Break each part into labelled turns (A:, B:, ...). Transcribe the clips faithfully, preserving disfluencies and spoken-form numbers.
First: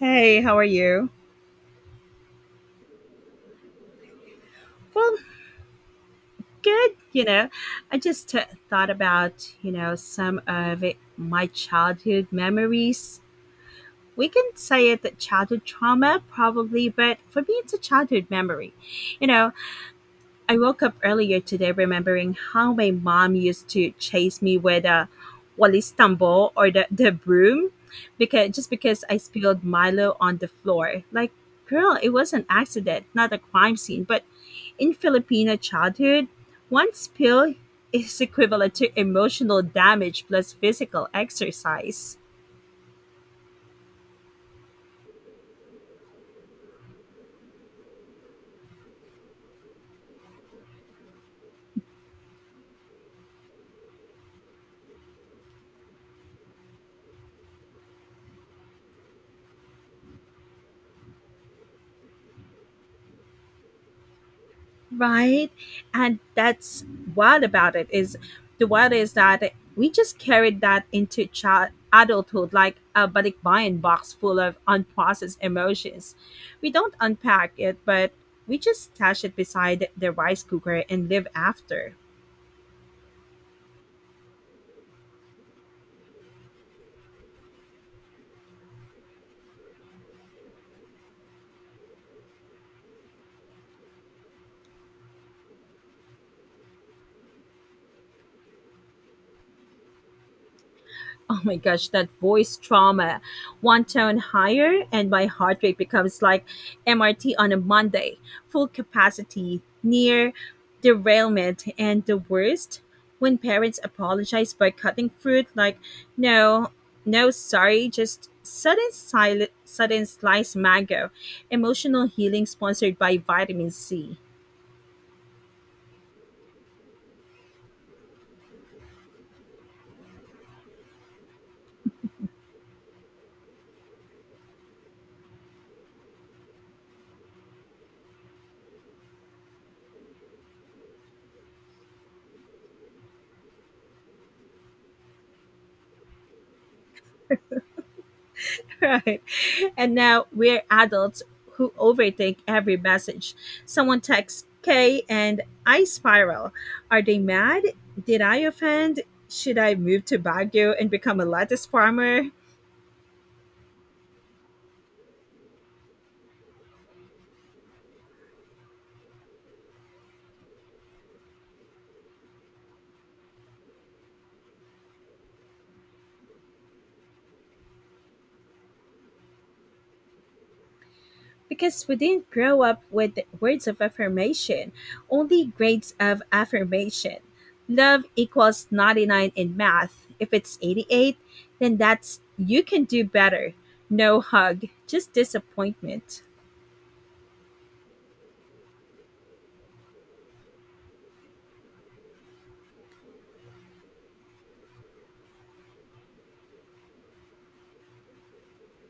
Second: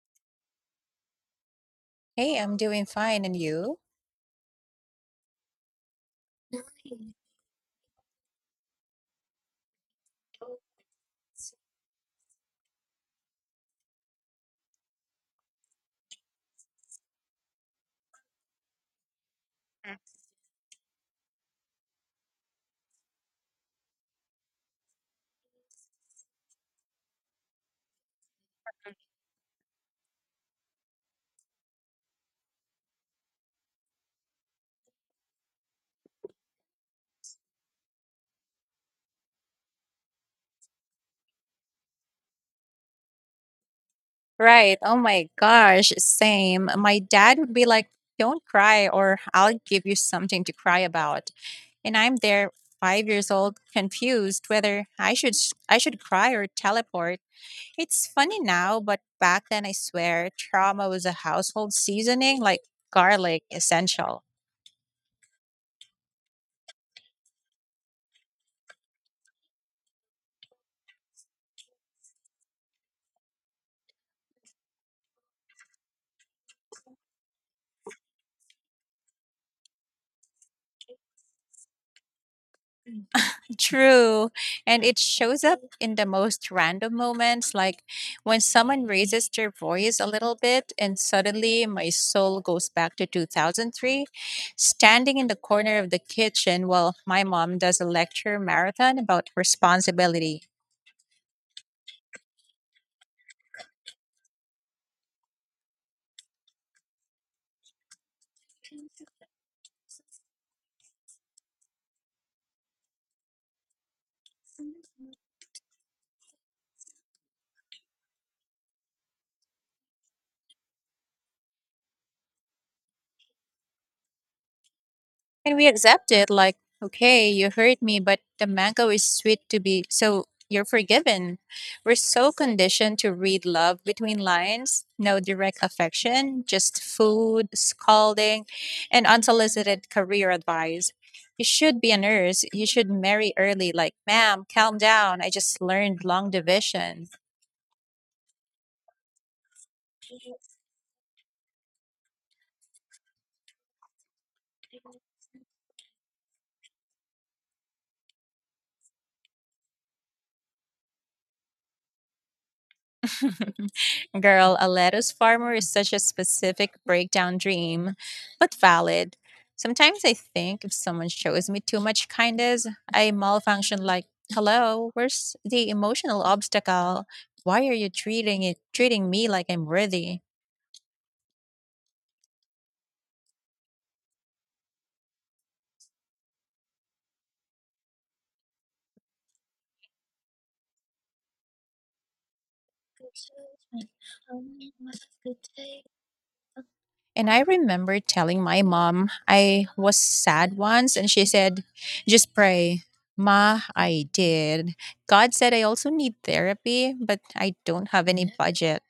A: Hey, how are you?
B: Hey, I'm doing fine. And you?
A: Well, good. You know, I just uh thought about, you know, some of it, my childhood memories. We can say it that childhood trauma, probably, but for me, it's a childhood memory. You know, I woke up earlier today remembering how my mom used to chase me with a Wally's tumble or the, the broom because just because I spilled Milo on the floor. Like, girl, it was an accident, not a crime scene. But in Filipino childhood, one spill is equivalent to emotional damage plus physical exercise.
B: Right. Oh my gosh. Same. My dad would be like, don't cry, or I'll give you something to cry about. And I'm there, five years old, confused whether I should s- I should cry or teleport. It's funny now, but back then I swear trauma was a household seasoning like garlic essential.
A: Right. And that's— what about it is, the— what is that— we just carried that into child adulthood like a big buying box full of unprocessed emotions. We don't unpack it, but we just stash it beside the rice cooker and live after.
B: True. And it shows up in the most random moments, like when someone raises their voice a little bit, and suddenly my soul goes back to two thousand three, standing in the corner of the kitchen while my mom does a lecture marathon about responsibility.
A: Oh my gosh, that voice trauma. One tone higher, and my heart rate becomes like M R T on a Monday, full capacity, near derailment. And the worst, when parents apologize by cutting fruit, like, no, no, sorry, just sudden silent, sudden slice mango, emotional healing sponsored by vitamin C.
B: And we accept it like, okay, you hurt me, but the mango is sweet to be, so you're forgiven. We're so conditioned to read love between lines, no direct affection, just food, scolding, and unsolicited career advice. You should be a nurse. You should marry early. Like, ma'am, calm down. I just learned long division.
A: Right. And now we're adults who overthink every message. Someone texts K and I spiral. Are they mad? Did I offend? Should I move to Baguio and become a lettuce farmer?
B: Girl, a lettuce farmer is such a specific breakdown dream, but valid. Sometimes I think if someone shows me too much kindness, I malfunction like, "Hello, where's the emotional obstacle? Why are you treating it treating me like I'm worthy?"
A: Because we didn't grow up with words of affirmation, only grades of affirmation. Love equals ninety-nine in math. If it's eighty-eight, then that's you can do better.
B: Like,
A: No
B: "Oh,
A: hug,
B: must have
A: just
B: a good day."
A: disappointment.
B: And I remember telling my mom I was sad once, and she said, just pray. Ma, I did. God said I also need therapy, but I don't have any budget.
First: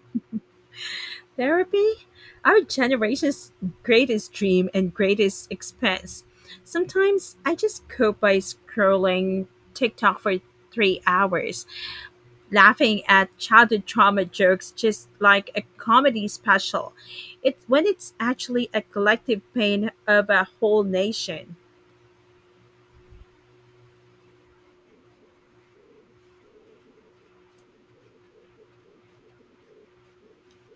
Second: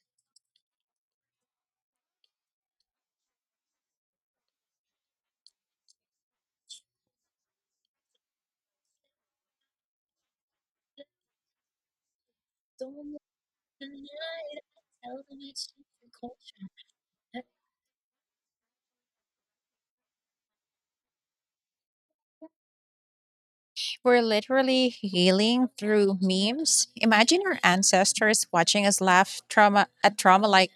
A: Therapy? Our generation's greatest dream and greatest expense. Sometimes I just cope by scrolling TikTok for three hours, laughing at childhood trauma jokes just like a comedy special. It's when it's actually a collective pain of a whole nation.
B: We're literally healing through memes. Imagine our ancestors watching us laugh trauma at trauma like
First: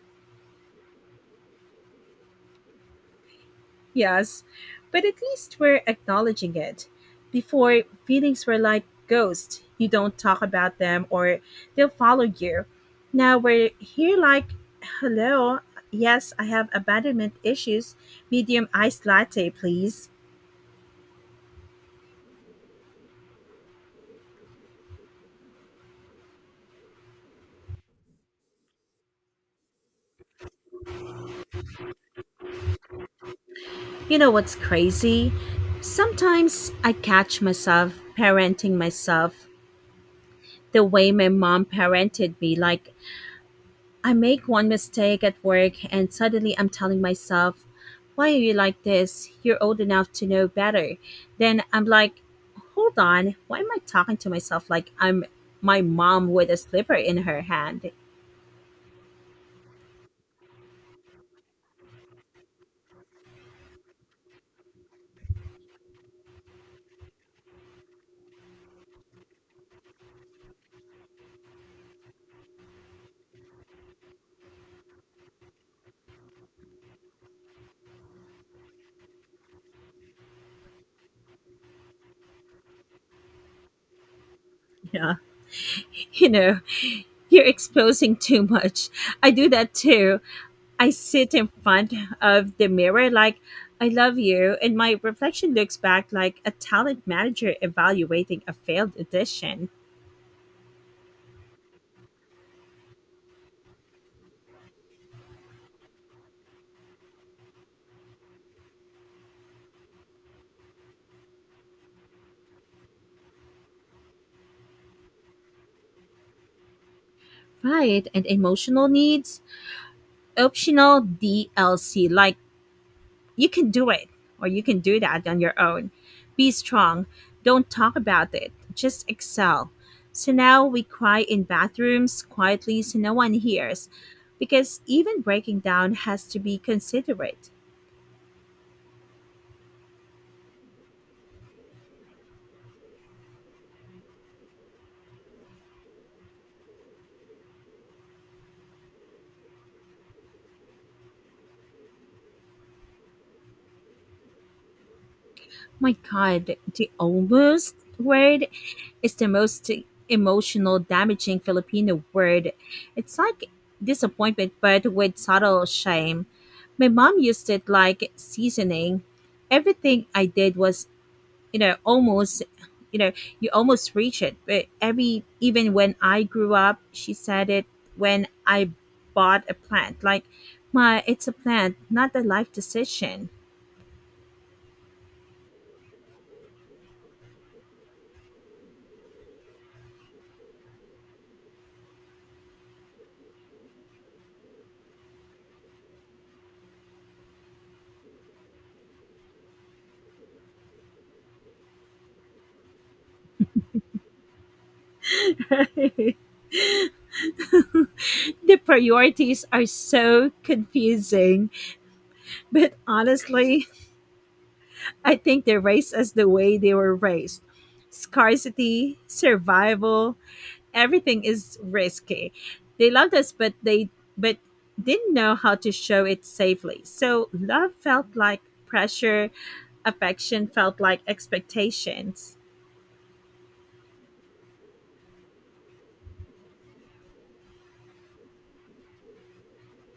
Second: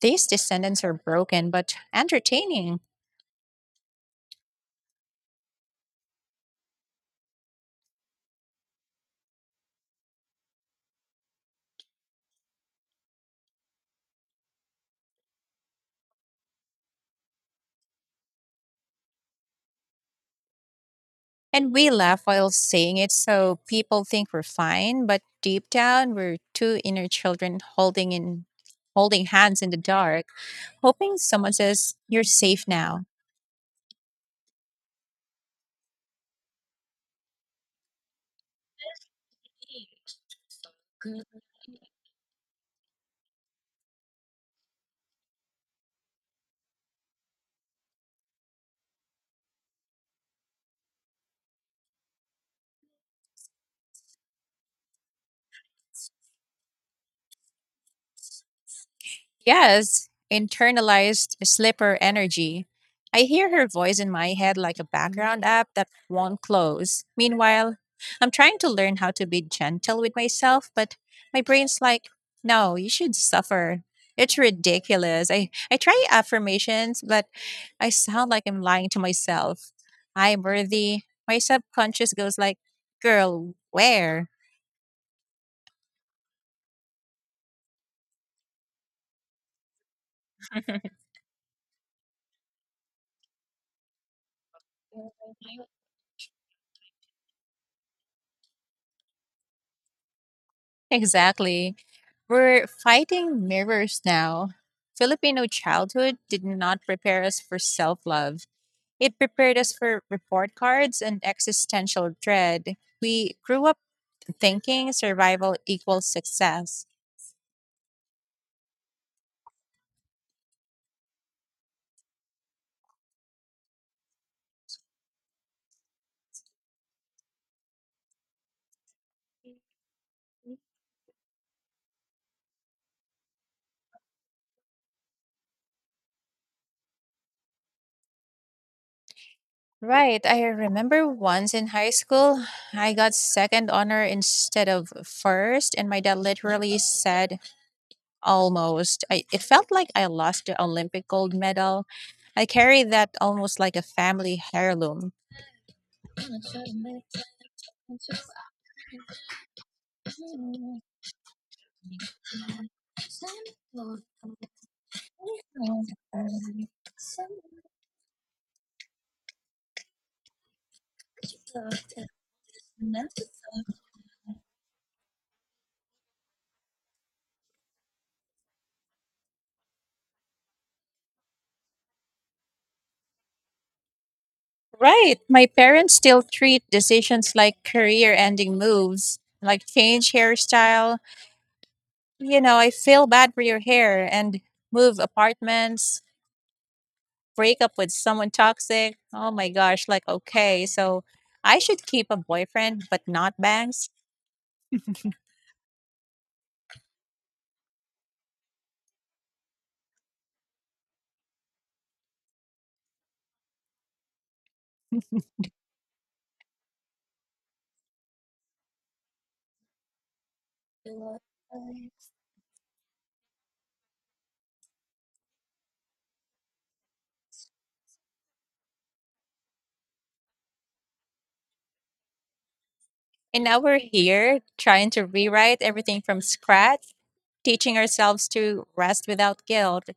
B: these descendants are broken but entertaining.
A: Yes, but at least we're acknowledging it. Before, feelings were like ghosts. You don't talk about them or they'll follow you. Now we're here like, hello, yes, I have abandonment issues. Medium iced latte, please.
B: And we laugh while saying it, so people think we're fine, but deep down we're two inner children holding in holding hands in the dark, hoping someone says, you're safe now.
A: You know what's crazy? Sometimes I catch myself parenting myself the way my mom parented me, like I make one mistake at work and suddenly I'm telling myself, why are you like this? You're old enough to know better. Then I'm like, hold on, why am I talking to myself like I'm my mom with a slipper in her hand?
B: Yes, internalized slipper energy. I hear her voice in my head like a background app that won't close. Meanwhile, I'm trying to learn how to be gentle with myself, but my brain's like, no, you should suffer. It's ridiculous. I, I try affirmations, but I sound like I'm lying to myself. I'm worthy. My subconscious goes like, girl, where?
A: Yeah. You know, you're exposing too much. I do that too. I sit in front of the mirror like, I love you, and my reflection looks back like a talent manager evaluating a failed audition.
B: Exactly. We're fighting mirrors now. Filipino childhood did not prepare us for self love. It prepared us for report cards and existential dread. We grew up thinking survival equals success.
A: Right, and emotional needs optional D L C. Like you can do it or you can do that on your own. Be strong. Don't talk about it. Just excel. So now we cry in bathrooms quietly so no one hears because even breaking down has to be considerate.
B: Right, I remember once in high school, I got second honor instead of first, and my dad literally said almost. I, it felt like I lost the Olympic gold medal. I carry that almost like a family heirloom.
A: My God, the almost word. It's the most emotional, damaging Filipino word. It's like disappointment, but with subtle shame. My mom used it like seasoning. Everything I did was, you know, almost, you know, you almost reach it. But every, even when I grew up, she said it when I bought a plant. Like, my, it's a plant, not a life decision.
B: Right. My parents still treat decisions like career ending moves, like change hairstyle. You know, I feel bad for your hair and move apartments, break up with someone toxic. Oh my gosh. Like, okay, so I should keep a boyfriend, but not bangs.
A: the priorities are so confusing. But honestly, I think they're raised as the way they were raised. Scarcity, survival, everything is risky. They loved us, but they but didn't know how to show it safely. So love felt like pressure, affection felt like expectations.
B: And now we're here trying to rewrite everything from scratch, teaching ourselves to rest without guilt,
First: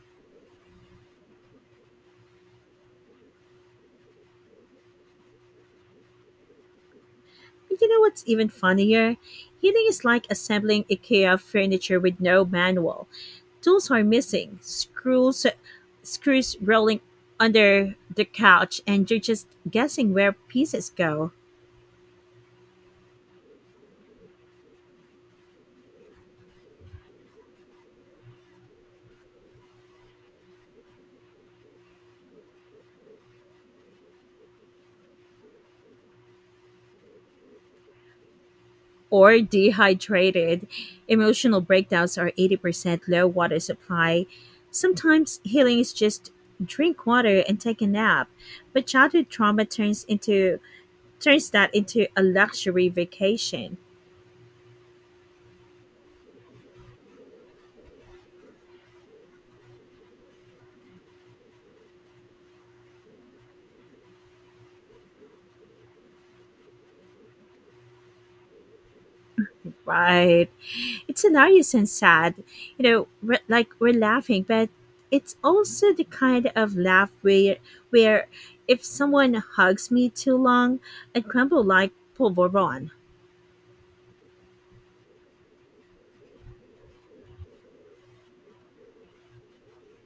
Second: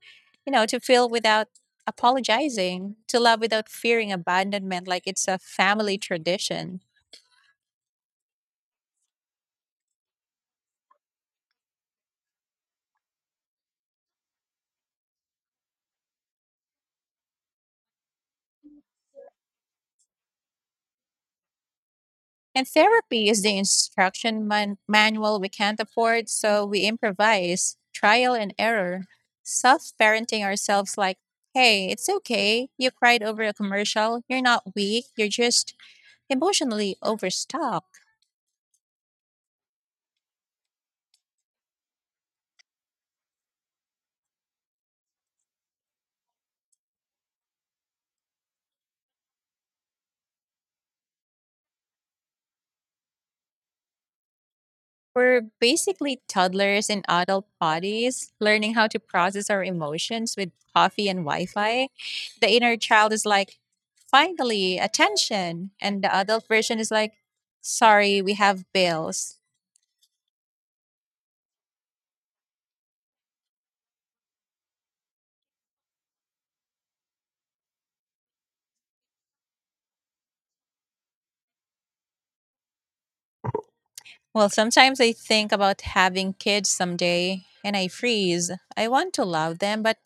B: you know, to feel without apologizing, to love without fearing abandonment, like it's a family tradition.
A: But you know what's even funnier? Healing is like assembling IKEA furniture with no manual. Tools are missing, screws screws rolling under the couch, and you're just guessing where pieces go.
B: And therapy is the instruction man- manual we can't afford, so we improvise, trial and error, self parenting ourselves like, hey, it's okay. You cried over a commercial. You're not weak. You're just emotionally overstocked.
A: Or dehydrated. Emotional breakdowns are eighty percent low water supply. Sometimes healing is just drink water and take a nap. But childhood trauma turns into turns that into a luxury vacation.
B: We're basically toddlers in adult bodies, learning how to process our emotions with coffee and Wi Fi. The inner child is like, finally, attention. And the adult version is like, sorry, we have bills.
A: Right. It's hilarious and sad. You know, we're, like we're laughing, but it's also the kind of laugh where where if someone hugs me too long, I crumble like polvoron.
B: Well, sometimes I think about having kids someday and I freeze. I want to love them, but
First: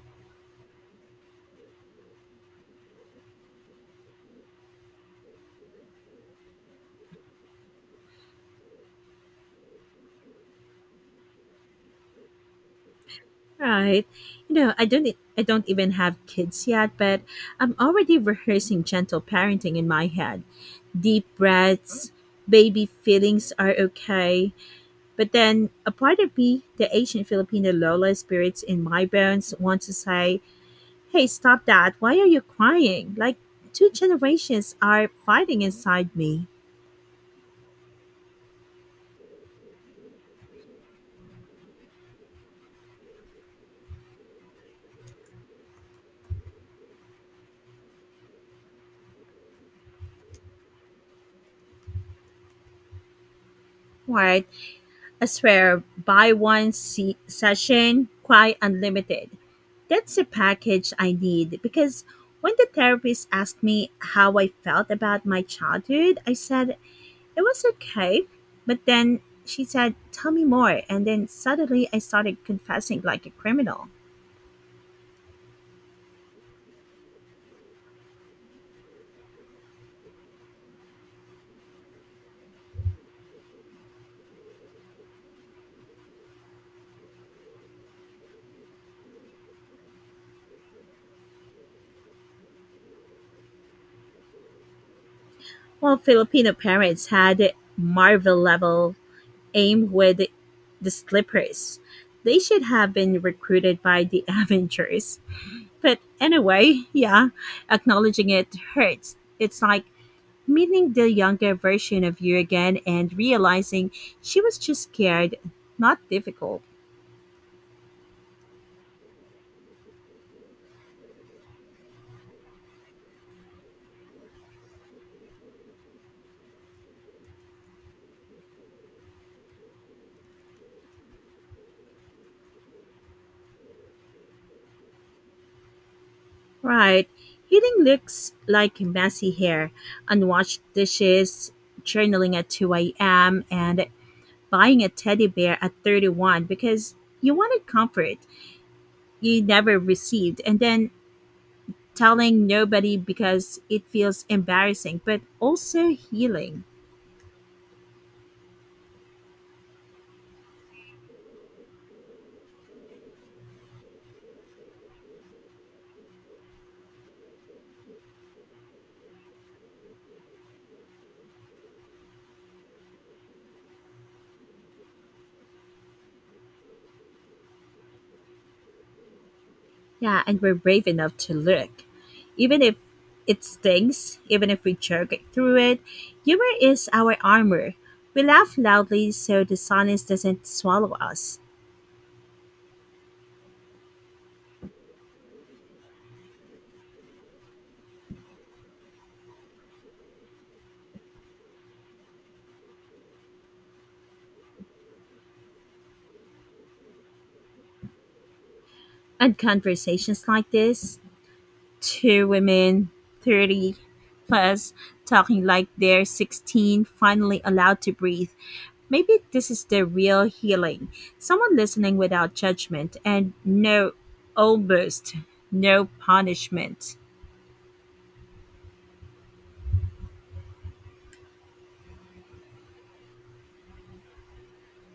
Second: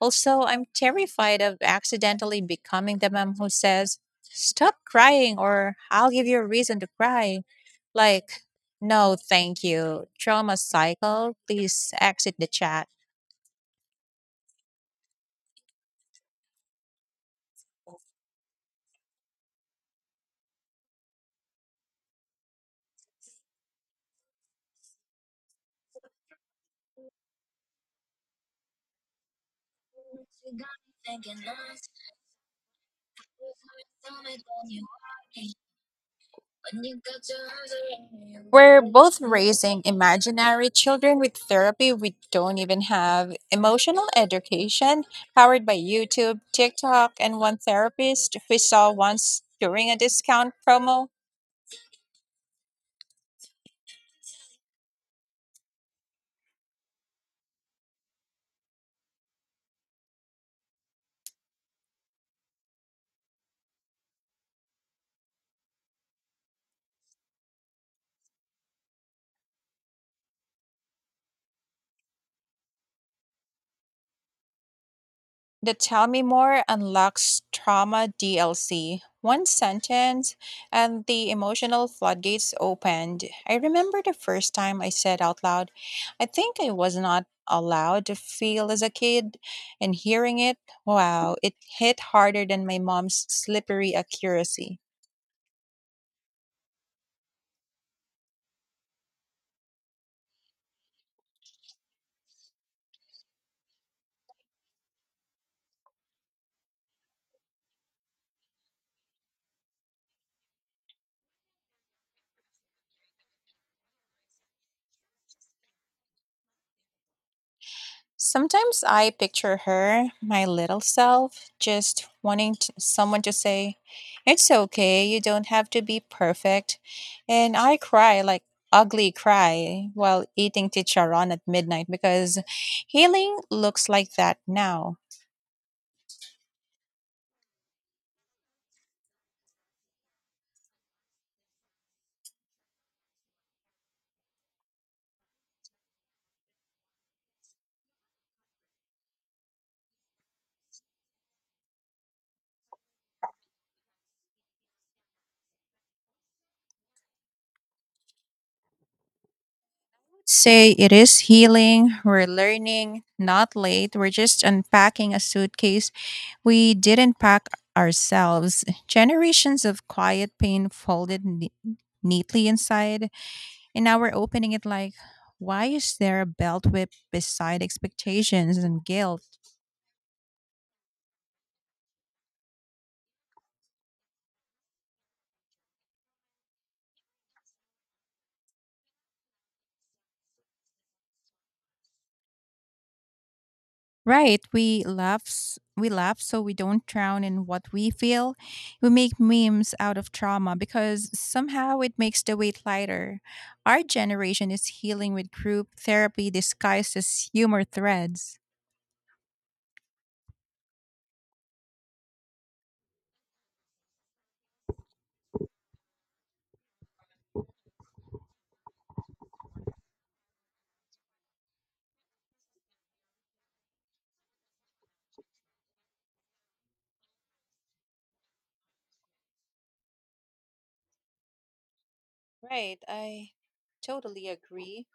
B: also I'm terrified of accidentally becoming the mom who says, stop crying or I'll give you a reason to cry. Like, no, thank you. Trauma cycle. Please exit the chat.
A: Right? You know, I don't I I don't even have kids yet, but I'm already rehearsing gentle parenting in my head. Deep breaths, baby feelings are okay. But then a part of me, the Asian Filipino Lola spirits in my bones, wants to say, hey, stop that. Why are you crying? Like, two generations are fighting inside me.
B: We're both raising imaginary children with therapy we don't even have, emotional education powered by YouTube, TikTok, and one therapist we saw once during a discount promo.
A: Right? I swear, buy one se- session, cry unlimited. That's the package I need because when the therapist asked me how I felt about my childhood, I said it was okay. But then she said, tell me more. And then suddenly I started confessing like a criminal.
B: The tell me more unlocks trauma D L C. One sentence, and the emotional floodgates opened. I remember the first time I said out loud, I think I was not allowed to feel as a kid, and hearing it, wow, it hit harder than my mom's slippery accuracy.
A: Well, Filipino parents had Marvel level aim with the slippers. They should have been recruited by the Avengers. But anyway, yeah, acknowledging it hurts. It's like meeting the younger version of you again and realizing she was just scared, not difficult.
B: Sometimes I picture her, my little self, just wanting t someone to say, it's okay, you don't have to be perfect. And I cry like ugly cry while eating ticharon at midnight because healing looks like that now.
A: Right. Healing looks like messy hair, unwashed dishes, journaling at two a m, and buying a teddy bear at thirty-one because you wanted comfort you never received, and then telling nobody because it feels embarrassing but also healing.
B: Say it is healing, we're learning, not late, we're just unpacking a suitcase we didn't pack ourselves. Generations of quiet pain folded ne- neatly inside. And now we're opening it like, why is there a belt whip beside expectations and guilt?
A: Yeah, and we're brave enough to look, even if it stings, even if we choke through it. Humor is our armor. We laugh loudly so the silence doesn't swallow us.
B: Right, we laugh, s- we laugh so we don't drown in what we feel. We make memes out of trauma because somehow it makes the weight lighter. Our generation is healing with group therapy disguised as humor threads.
A: And conversations like this, two women thirty plus, talking like they're sixteen, finally allowed to breathe. Maybe this is the real healing. Someone listening without judgment, and no almost, no punishment.
B: Right, I totally agree.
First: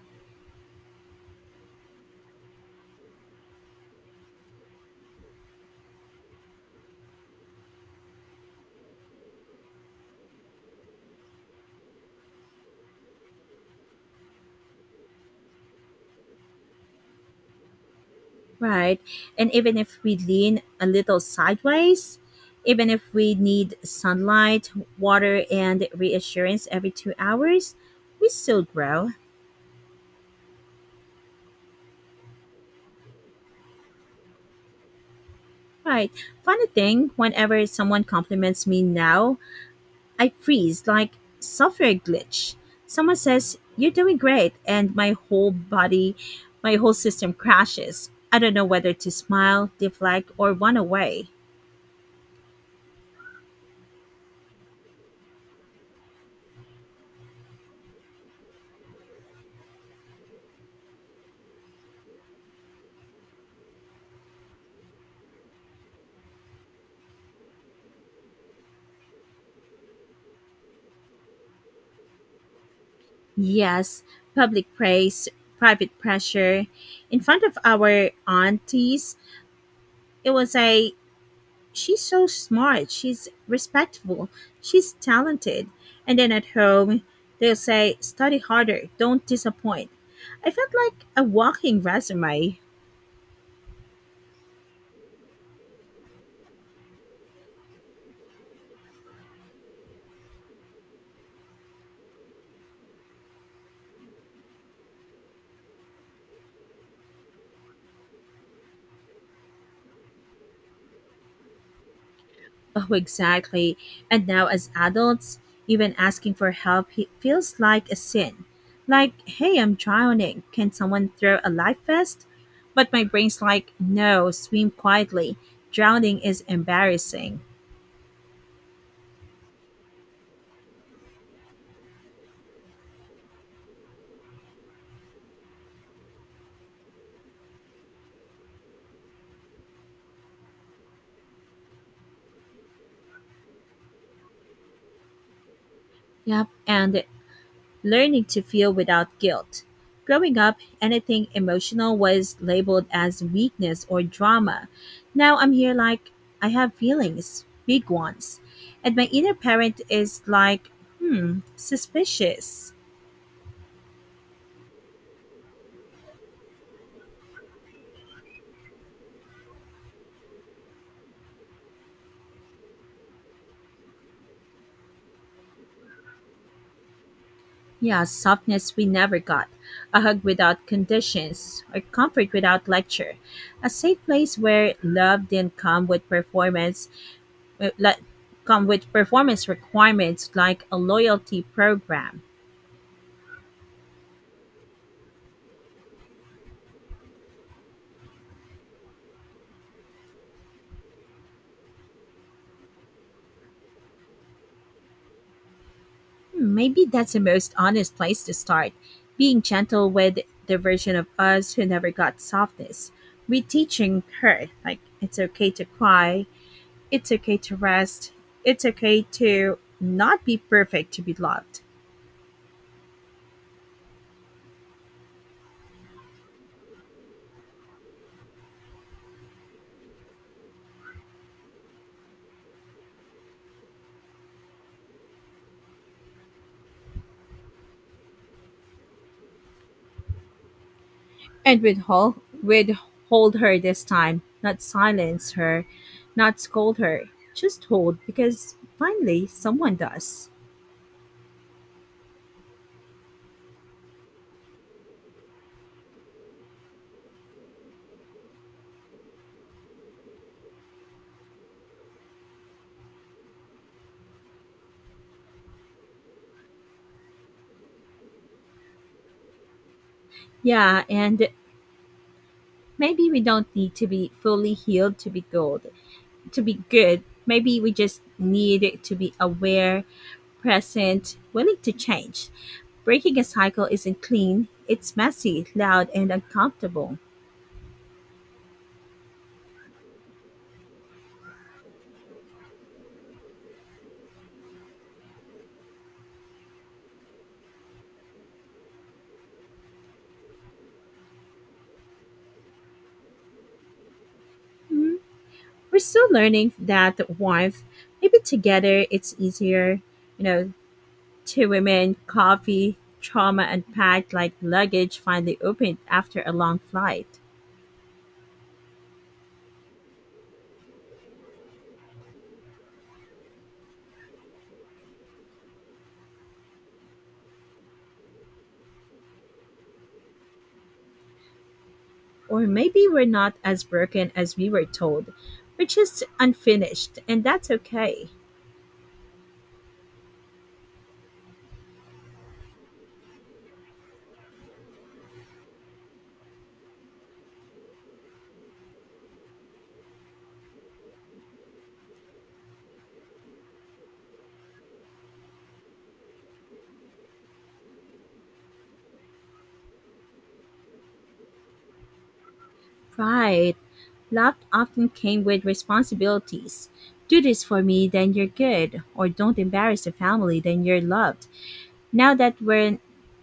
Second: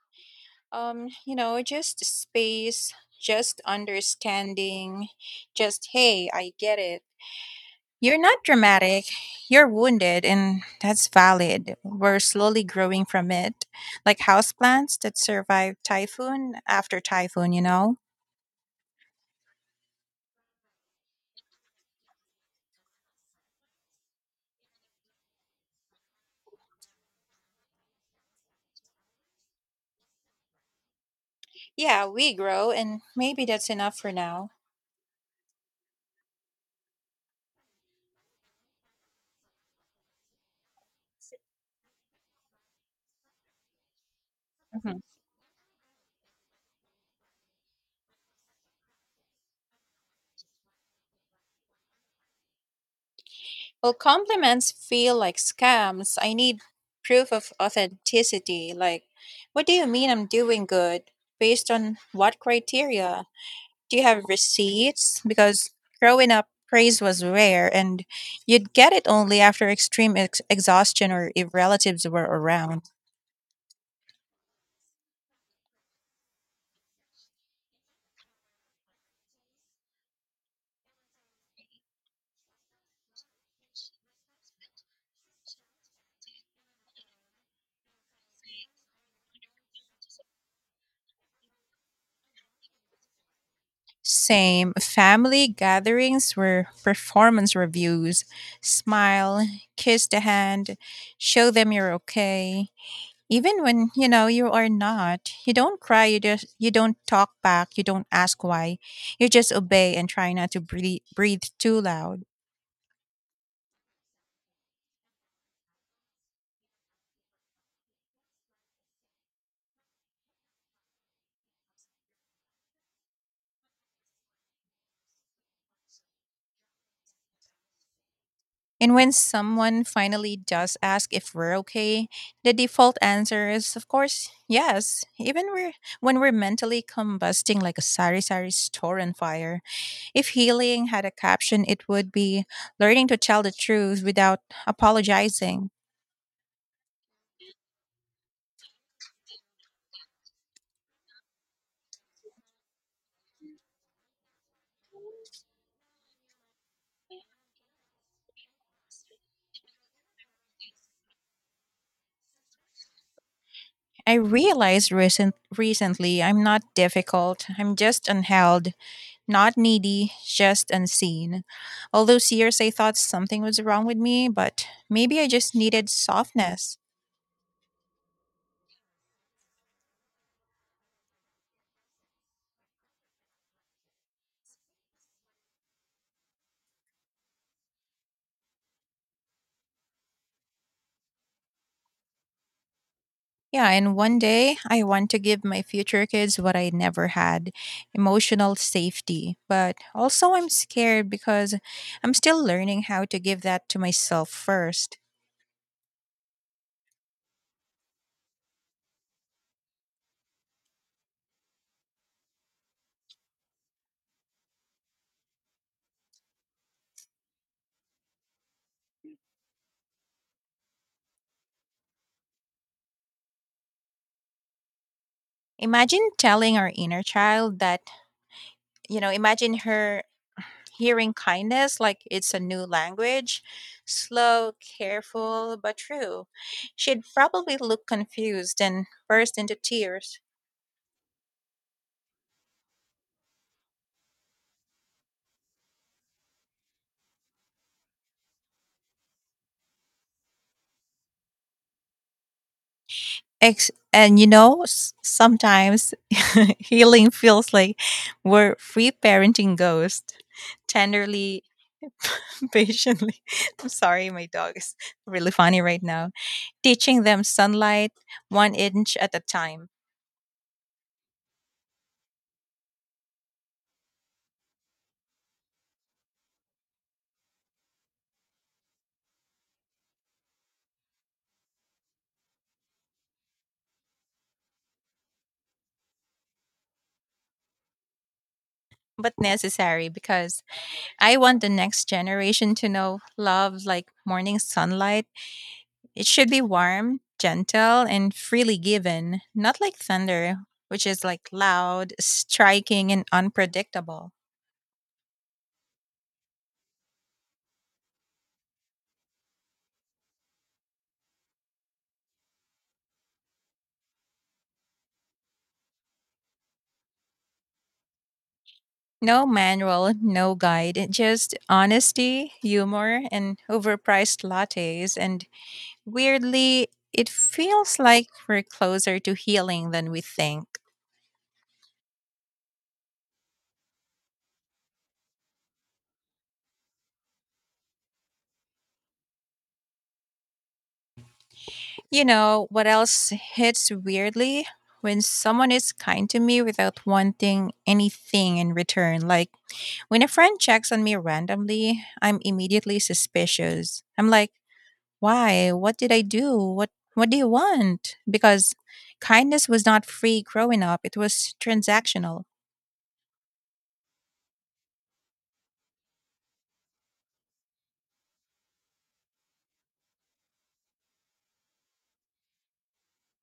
B: Um, you know, just space, just understanding, just hey, I get it. You're not dramatic. You're wounded, and that's valid. We're slowly growing from it, like houseplants that survive typhoon after typhoon, you know?
A: Right. And even if we lean a little sideways, even if we need sunlight, water, and reassurance every two hours, we still grow.
B: Yeah, we grow, and maybe that's enough for now.
A: Right. Funny thing, whenever someone compliments me now, I freeze like software glitch. Someone says, you're doing great, and
B: Mhm.
A: my whole body, my whole system crashes. I don't know whether to smile, deflect, or run away.
B: Well, compliments feel like scams. I need proof of authenticity. Like, what do you mean I'm doing good? Based on what criteria? Do you have receipts? Because growing up, praise was rare, and you'd get it only after extreme ex- exhaustion or if relatives were around.
A: Yes, public praise, private pressure. In front of our aunties, it was a she's so smart, she's respectful, she's talented. And then at home, they'll say, study harder, don't disappoint. I felt like a walking resume.
B: Same. Family gatherings were performance reviews. Smile, kiss the hand, show them you're okay. Even when you know you are not, you don't cry. You just you don't talk back. You don't ask why. You just obey and try not to breathe breathe too loud.
A: Oh, exactly. And now, as adults, even asking for help he- feels like a sin. Like, hey, I'm drowning. Can someone throw a life vest? But my brain's like, no, swim quietly. Drowning is embarrassing.
B: And when someone finally does ask if we're okay, the default answer is, of course, yes. Even we're, when we're mentally combusting like a sari sari store on fire, if healing had a caption, it would be learning to tell the truth without apologizing.
A: Yep, and learning to feel without guilt. Growing up, anything emotional was labeled as weakness or drama. Now I'm here like, I have feelings, big ones. And my inner parent is like, hmm, suspicious.
B: I realized recent, recently I'm not difficult. I'm just unheld, not needy, just unseen. All those years I thought something was wrong with me, but maybe I just needed softness.
A: Yeah, softness we never got, a hug without conditions, or comfort without lecture, a safe place where love didn't come with performance, uh, like, come with performance requirements like a loyalty program.
B: Yeah, and one day I want to give my future kids what I never had, emotional safety. But also, I'm scared because I'm still learning how to give that to myself first.
A: Maybe that's the most honest place to start, being gentle with the version of us who never got softness. Reteaching her, like, it's okay to cry, it's okay to rest, it's okay to not be perfect to be loved.
B: Imagine telling our inner child that, you know, imagine her hearing kindness like it's a new language, slow, careful, but true. She'd probably look confused and burst into tears.
A: And withhold, withhold her this time, not silence her, not scold her, just hold because finally someone does.
B: Ex- and you know, s- sometimes healing feels like where free parenting goes tenderly, patiently. I'm sorry, my dog is really funny right now. Teaching them sunlight one inch at a time,
A: Yeah, and maybe we don't need to be fully healed to be gold, to be good. Maybe we just need it to be aware, present, willing to change. Breaking a cycle isn't clean, it's messy, loud, and uncomfortable.
B: but necessary because I want the next generation to know love like morning sunlight. It should be warm, gentle, and freely given, not like thunder, which is like loud, striking, and unpredictable.
A: Mhm. We're still learning that warmth. Maybe together it's easier. You know, two women, coffee, trauma unpacked like luggage finally opened after a long flight.
B: No manual, no guide, eh, just honesty, humor, and overpriced lattes. And weirdly, it feels like we're closer to healing than we think.
A: Or maybe we're not as broken as we were told. We're just unfinished, and that's okay.
B: You know, what else hits weirdly? When someone is kind to me without wanting anything in return. Like when a friend checks on me randomly, I'm immediately suspicious. I'm like, why? What did I do? What what do you want? Because kindness was not free growing up. It was transactional.
A: Right. Love often came with responsibilities. Do this for me, then you're good, or don't embarrass the family, then you're loved. Now that we're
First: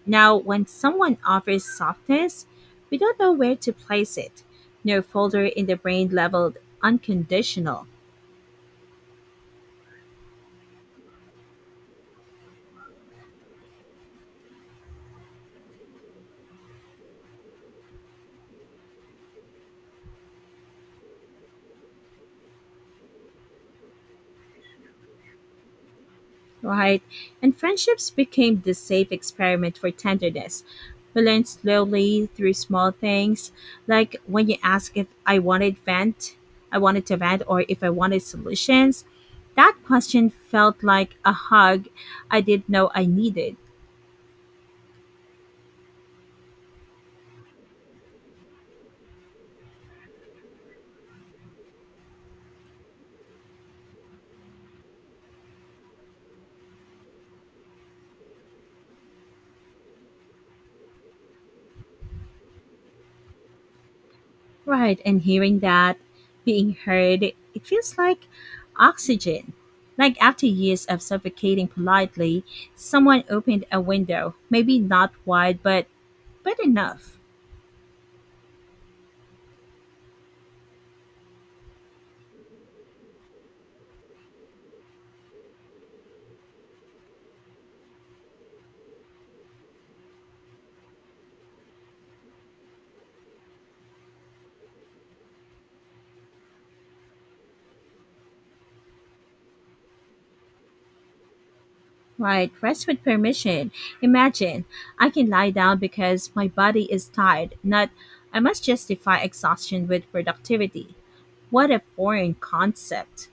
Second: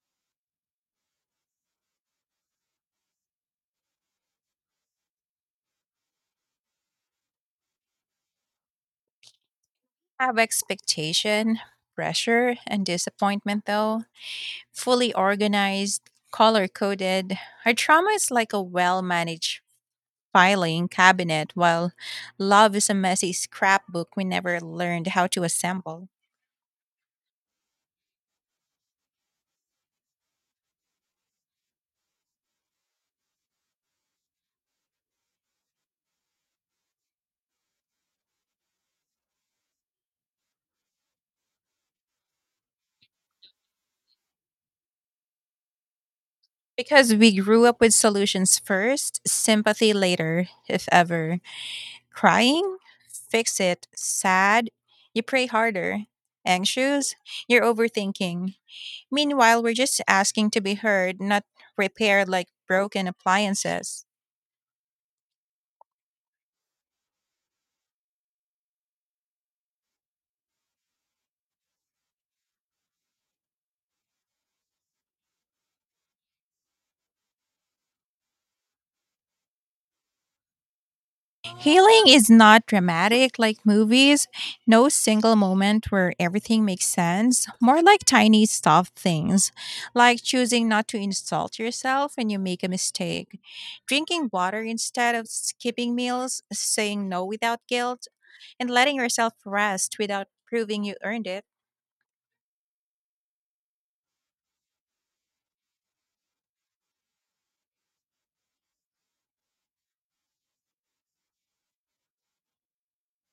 A: now when someone offers softness, we don't know where to place it. No folder in the brain leveled unconditional.
B: Have expectation, pressure, and disappointment though. Fully organized, color coded. Our trauma is like a well managed filing cabinet while love is a messy scrapbook we never learned how to assemble.
A: Right? And friendships became this safe experiment for tenderness. We learned slowly through small things, like when you ask if I wanted vent, I wanted to vent, or if I wanted solutions. That question felt like a hug I didn't know I needed.
B: Because we grew up with solutions first, sympathy later, if ever. Crying, fix it. Sad, you pray harder. Anxious, you're overthinking. Meanwhile, we're just asking to be heard, not repaired like broken appliances.
A: Right, and hearing that, being heard, it feels like oxygen. Like after years of suffocating politely, someone opened a window, maybe not wide, but but enough.
B: Healing is not dramatic like movies, no single moment where everything makes sense, more like tiny soft things, like choosing not to insult yourself when you make a mistake, drinking water instead of skipping meals, saying no without guilt, and letting yourself rest without proving you earned it.
A: Right, rest with permission. Imagine, I can lie down because my body is tired, not I must justify exhaustion with productivity. What a foreign concept.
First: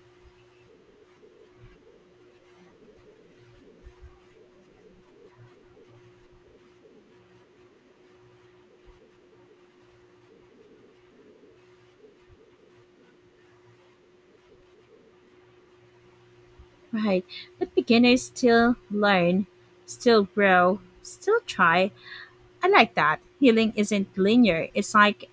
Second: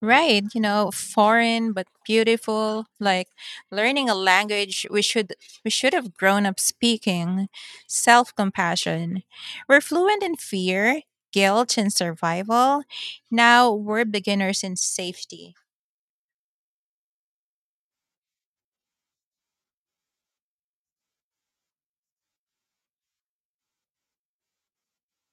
B: Right, you know, foreign but beautiful, like learning a language we should we should have grown up speaking, self-compassion. We're fluent in fear, guilt and survival. Now we're beginners in safety.
A: Right, but beginners still learn, still grow, still try. I like that. Healing isn't linear, it's like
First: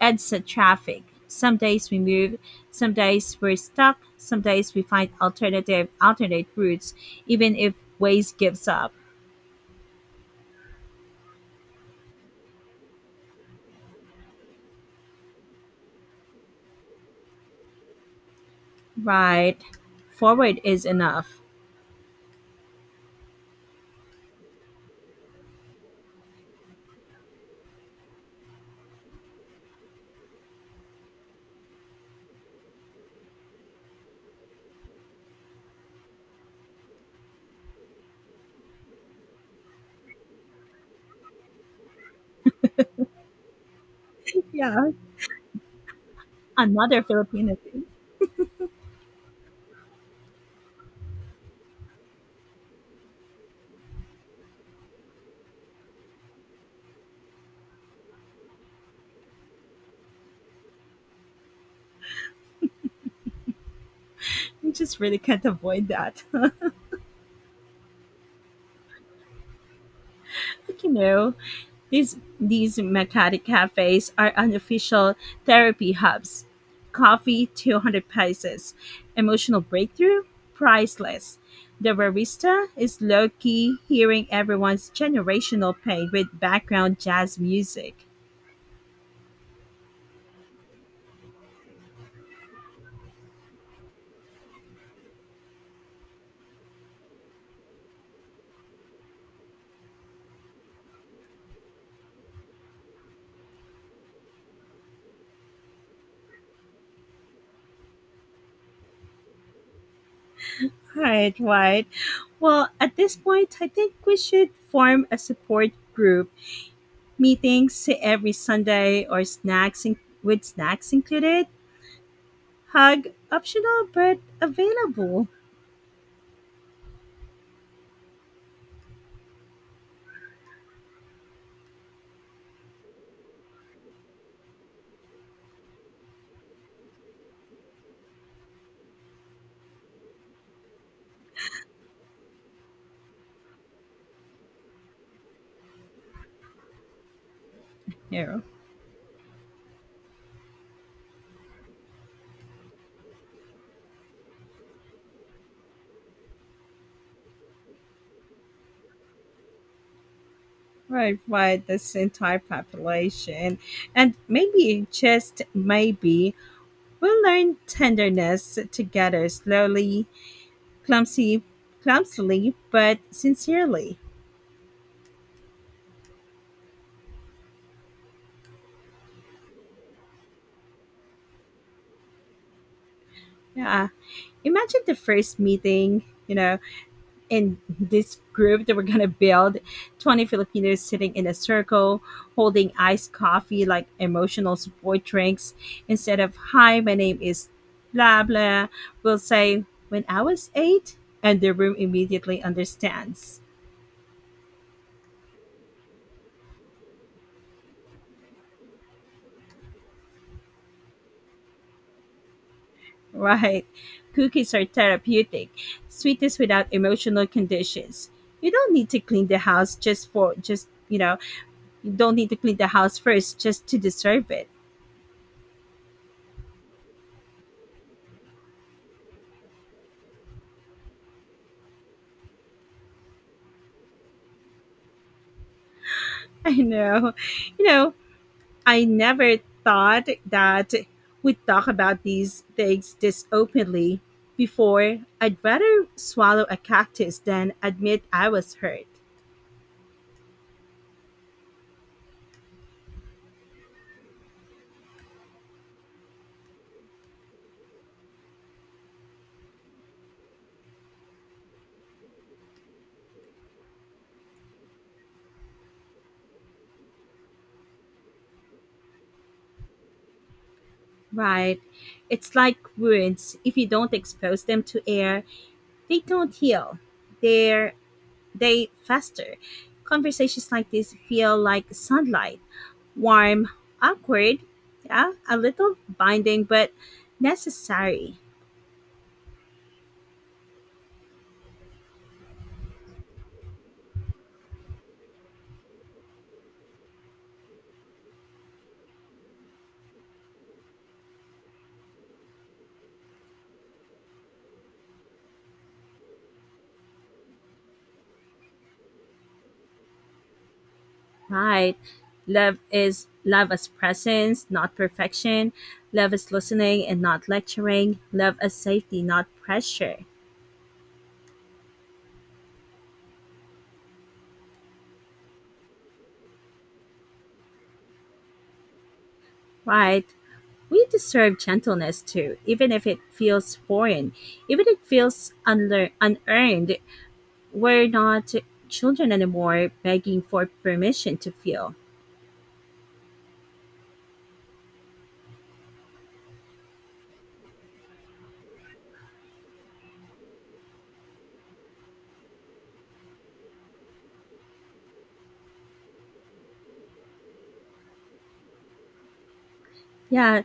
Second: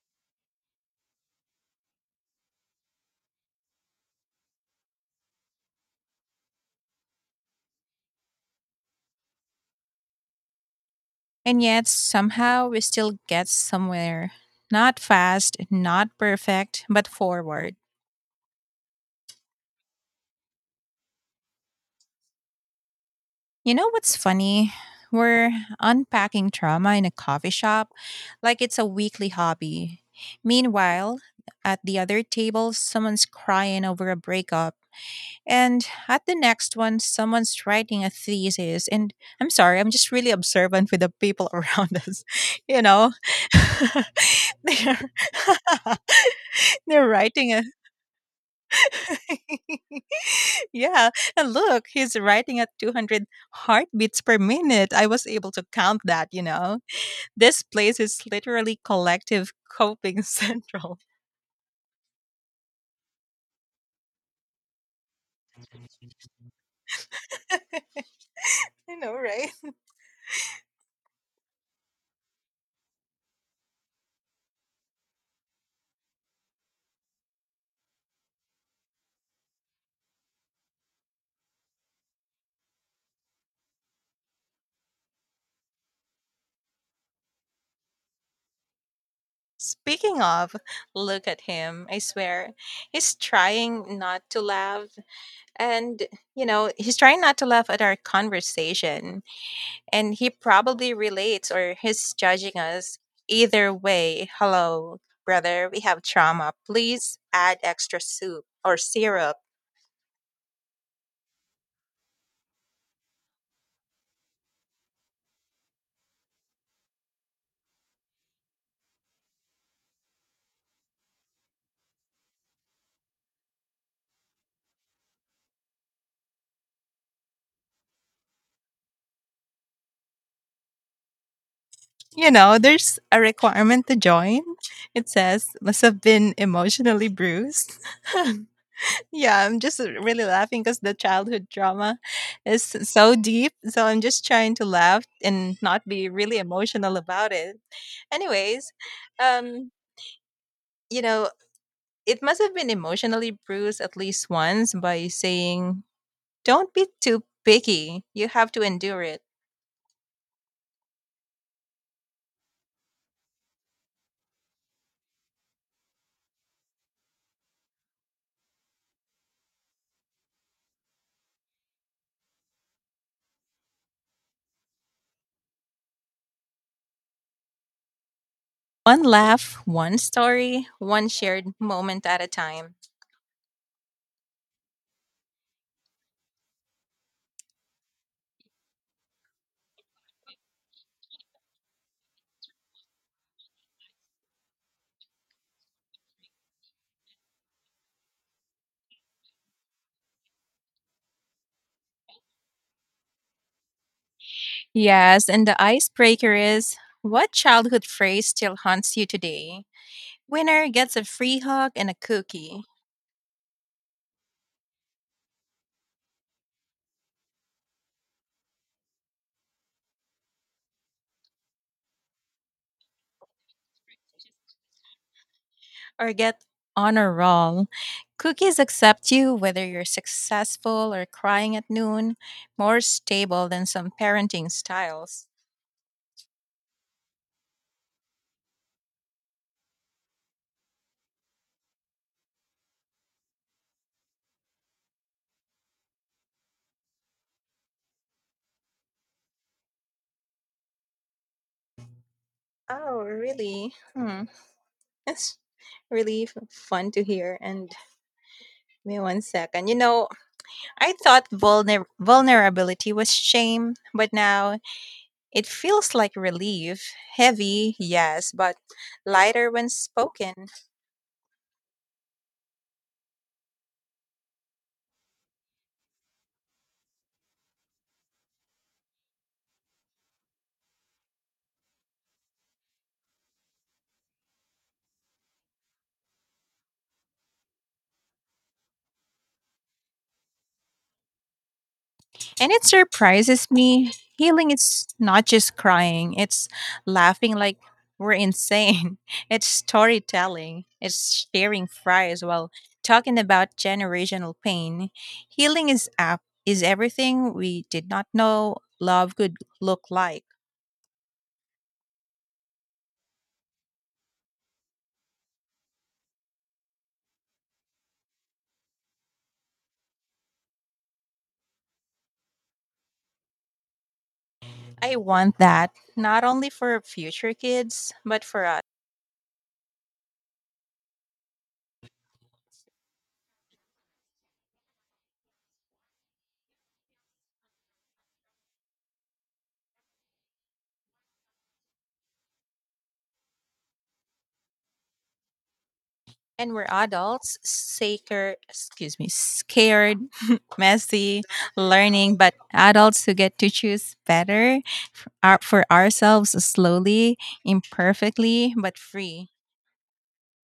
A: EDSA traffic. Some days we move, some days we're stuck, some days we find alternative, alternate routes, even if ways gives up.
B: And yet somehow we still get somewhere. Not fast, not perfect, but forward.
A: Right. Forward is enough.
B: You know what's funny? We're unpacking trauma in a coffee shop like it's a weekly hobby. Meanwhile, at the other table, someone's crying over a breakup. And at the next one, someone's writing a thesis. And I'm sorry, I'm just really observant with the people around us. You know,
A: Yeah,
B: they're,
A: another
B: they're writing
A: Filipino
B: a
A: thing.
B: yeah. And look, he's writing at two hundred heartbeats per minute. I was able to count that, you know. This place is literally collective coping central.
A: We just really can't avoid that.
B: I know, right?
A: Like, you know, these these Makati cafes are unofficial therapy hubs. Coffee, two hundred pesos. Emotional breakthrough, priceless. The barista is low-key hearing everyone's generational pain with background jazz music.
B: Speaking of, look at him. I swear. He's trying not to laugh. And, you know, he's trying not to laugh at our conversation, and he probably relates or he's judging us. Either way, hello, brother, we have trauma. Please add extra soup or syrup.
A: Right, right. Well, at this point, I think we should form a support group, meetings every Sunday or snacks in- with snacks included. Hug optional but available.
B: You know, there's a requirement to join. It says, must have been emotionally bruised. Yeah, I'm just really laughing because the childhood trauma is so deep. So I'm just trying to laugh and not be really emotional about it.
A: Yeah.
B: Anyways, um, you know, it must have been emotionally bruised at least once by saying, don't be too picky. You have to endure it.
A: Right, right. This entire population, and maybe just maybe we'll learn tenderness together slowly, clumsy, clumsily, but sincerely.
B: One laugh, one story, one shared moment at a time.
A: Yeah. Imagine the first meeting. You know, in this group that we're gonna build, twenty Filipinos sitting in a circle holding iced coffee like emotional support drinks, instead of hi my name is blah blah, we'll say, when I was eight, and the room immediately understands.
B: Yes, and the icebreaker is what childhood phrase still haunts you today? Winner gets a free hug and a cookie,
A: Right. Cookies are therapeutic, sweetness without emotional conditions. You don't need to clean the house just for— just you know you don't need to clean the house first just to deserve it.
B: or get honor roll. Cookies accept you whether you're successful or crying at noon, more stable than some parenting styles.
A: I know. you know I never thought that we'd talk about these things this openly before. I'd rather swallow a cactus than admit I was hurt.
B: Oh, really? Hmm. That's really f- fun to hear. And give me one second. You know, I thought vulner- vulnerability was shame, but now it feels like relief. Heavy, yes, but lighter when spoken.
A: Right. It's like wounds. If you don't expose them to air, they don't heal. They're, they fester. Conversations like this feel like sunlight, warm, awkward, yeah, a little binding, but necessary.
B: And it surprises me. Healing is not just crying, it's laughing like we're insane. It's storytelling, it's sharing fries while talking about generational pain. Healing is app is everything we did not know love could look like.
A: Right. Love is love as presence, not perfection. Love is listening and not lecturing. Love as safety, not pressure.
B: I want that not only for future kids, but for us.
A: Right. We deserve gentleness too, even if it feels foreign, even if it feels unlear- unearned. We're not children anymore begging for permission to feel.
B: And we're adults, saker, excuse me, scared, messy, learning, but adults who get to choose better our, for ourselves slowly, imperfectly, but free.
A: Yeah,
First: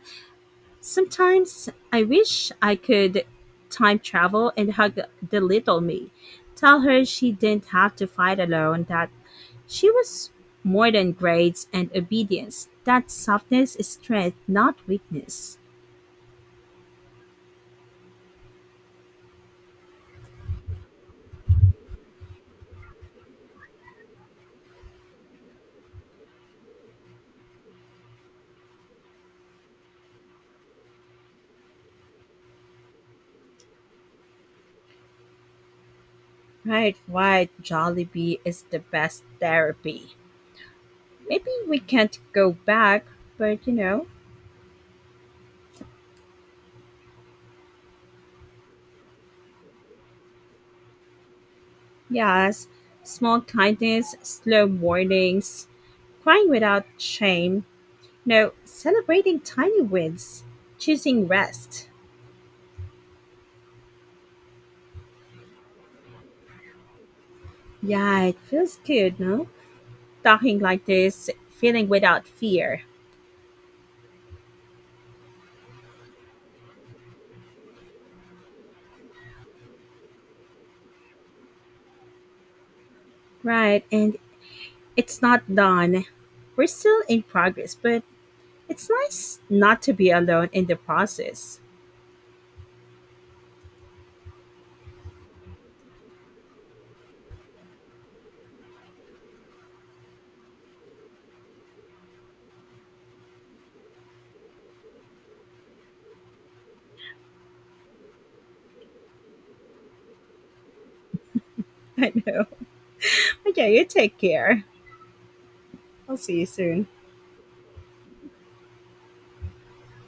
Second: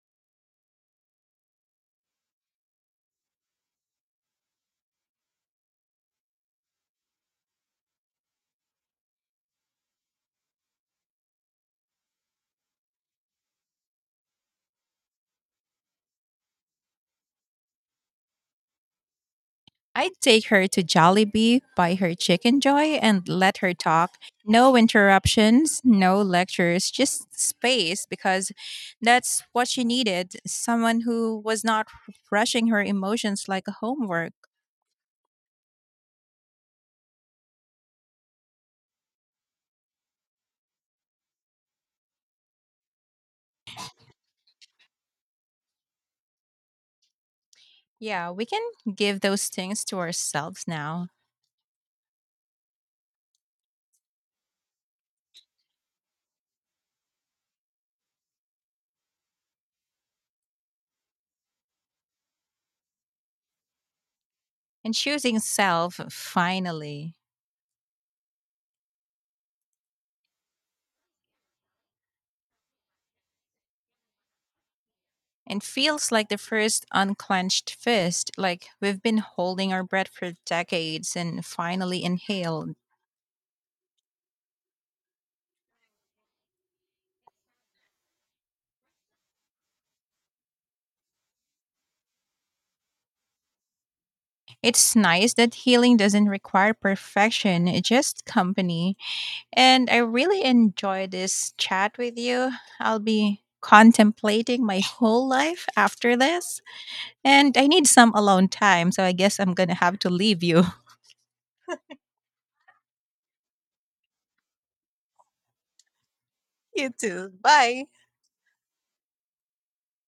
A: sometimes I wish I could time travel and hug the little me. Tell her she didn't have to fight alone, that she was more than grades and obedience. That softness is strength, not weakness.
B: I'd take her to Jollibee, buy her chicken joy, and let her talk. No interruptions, no lectures, just space because that's what she needed. Someone who was not rushing her emotions like a homework.
A: Right, right. Jollibee is the best therapy. Maybe we can't go back, but you know,
B: Yeah, we can give those things to ourselves now.
A: yes. Small kindness, slow warnings, crying without shame, No, celebrating tiny wins, choosing rest.
B: And choosing self finally.
A: Yeah, it feels good, no? Talking like this, feeling without fear.
B: And feels like the first unclenched fist, like we've been holding our breath for decades and finally inhaled.
A: Right, and it's not done. We're still in progress, but it's nice not to be alone in the process.
B: It's nice that healing doesn't require perfection, it just company. And I really enjoy this chat with you. I'll be contemplating my whole life after this. And I need some alone time, so I guess I'm gonna have to leave you.
A: I know. Okay, you take care. I'll see you soon.
B: You too. Bye.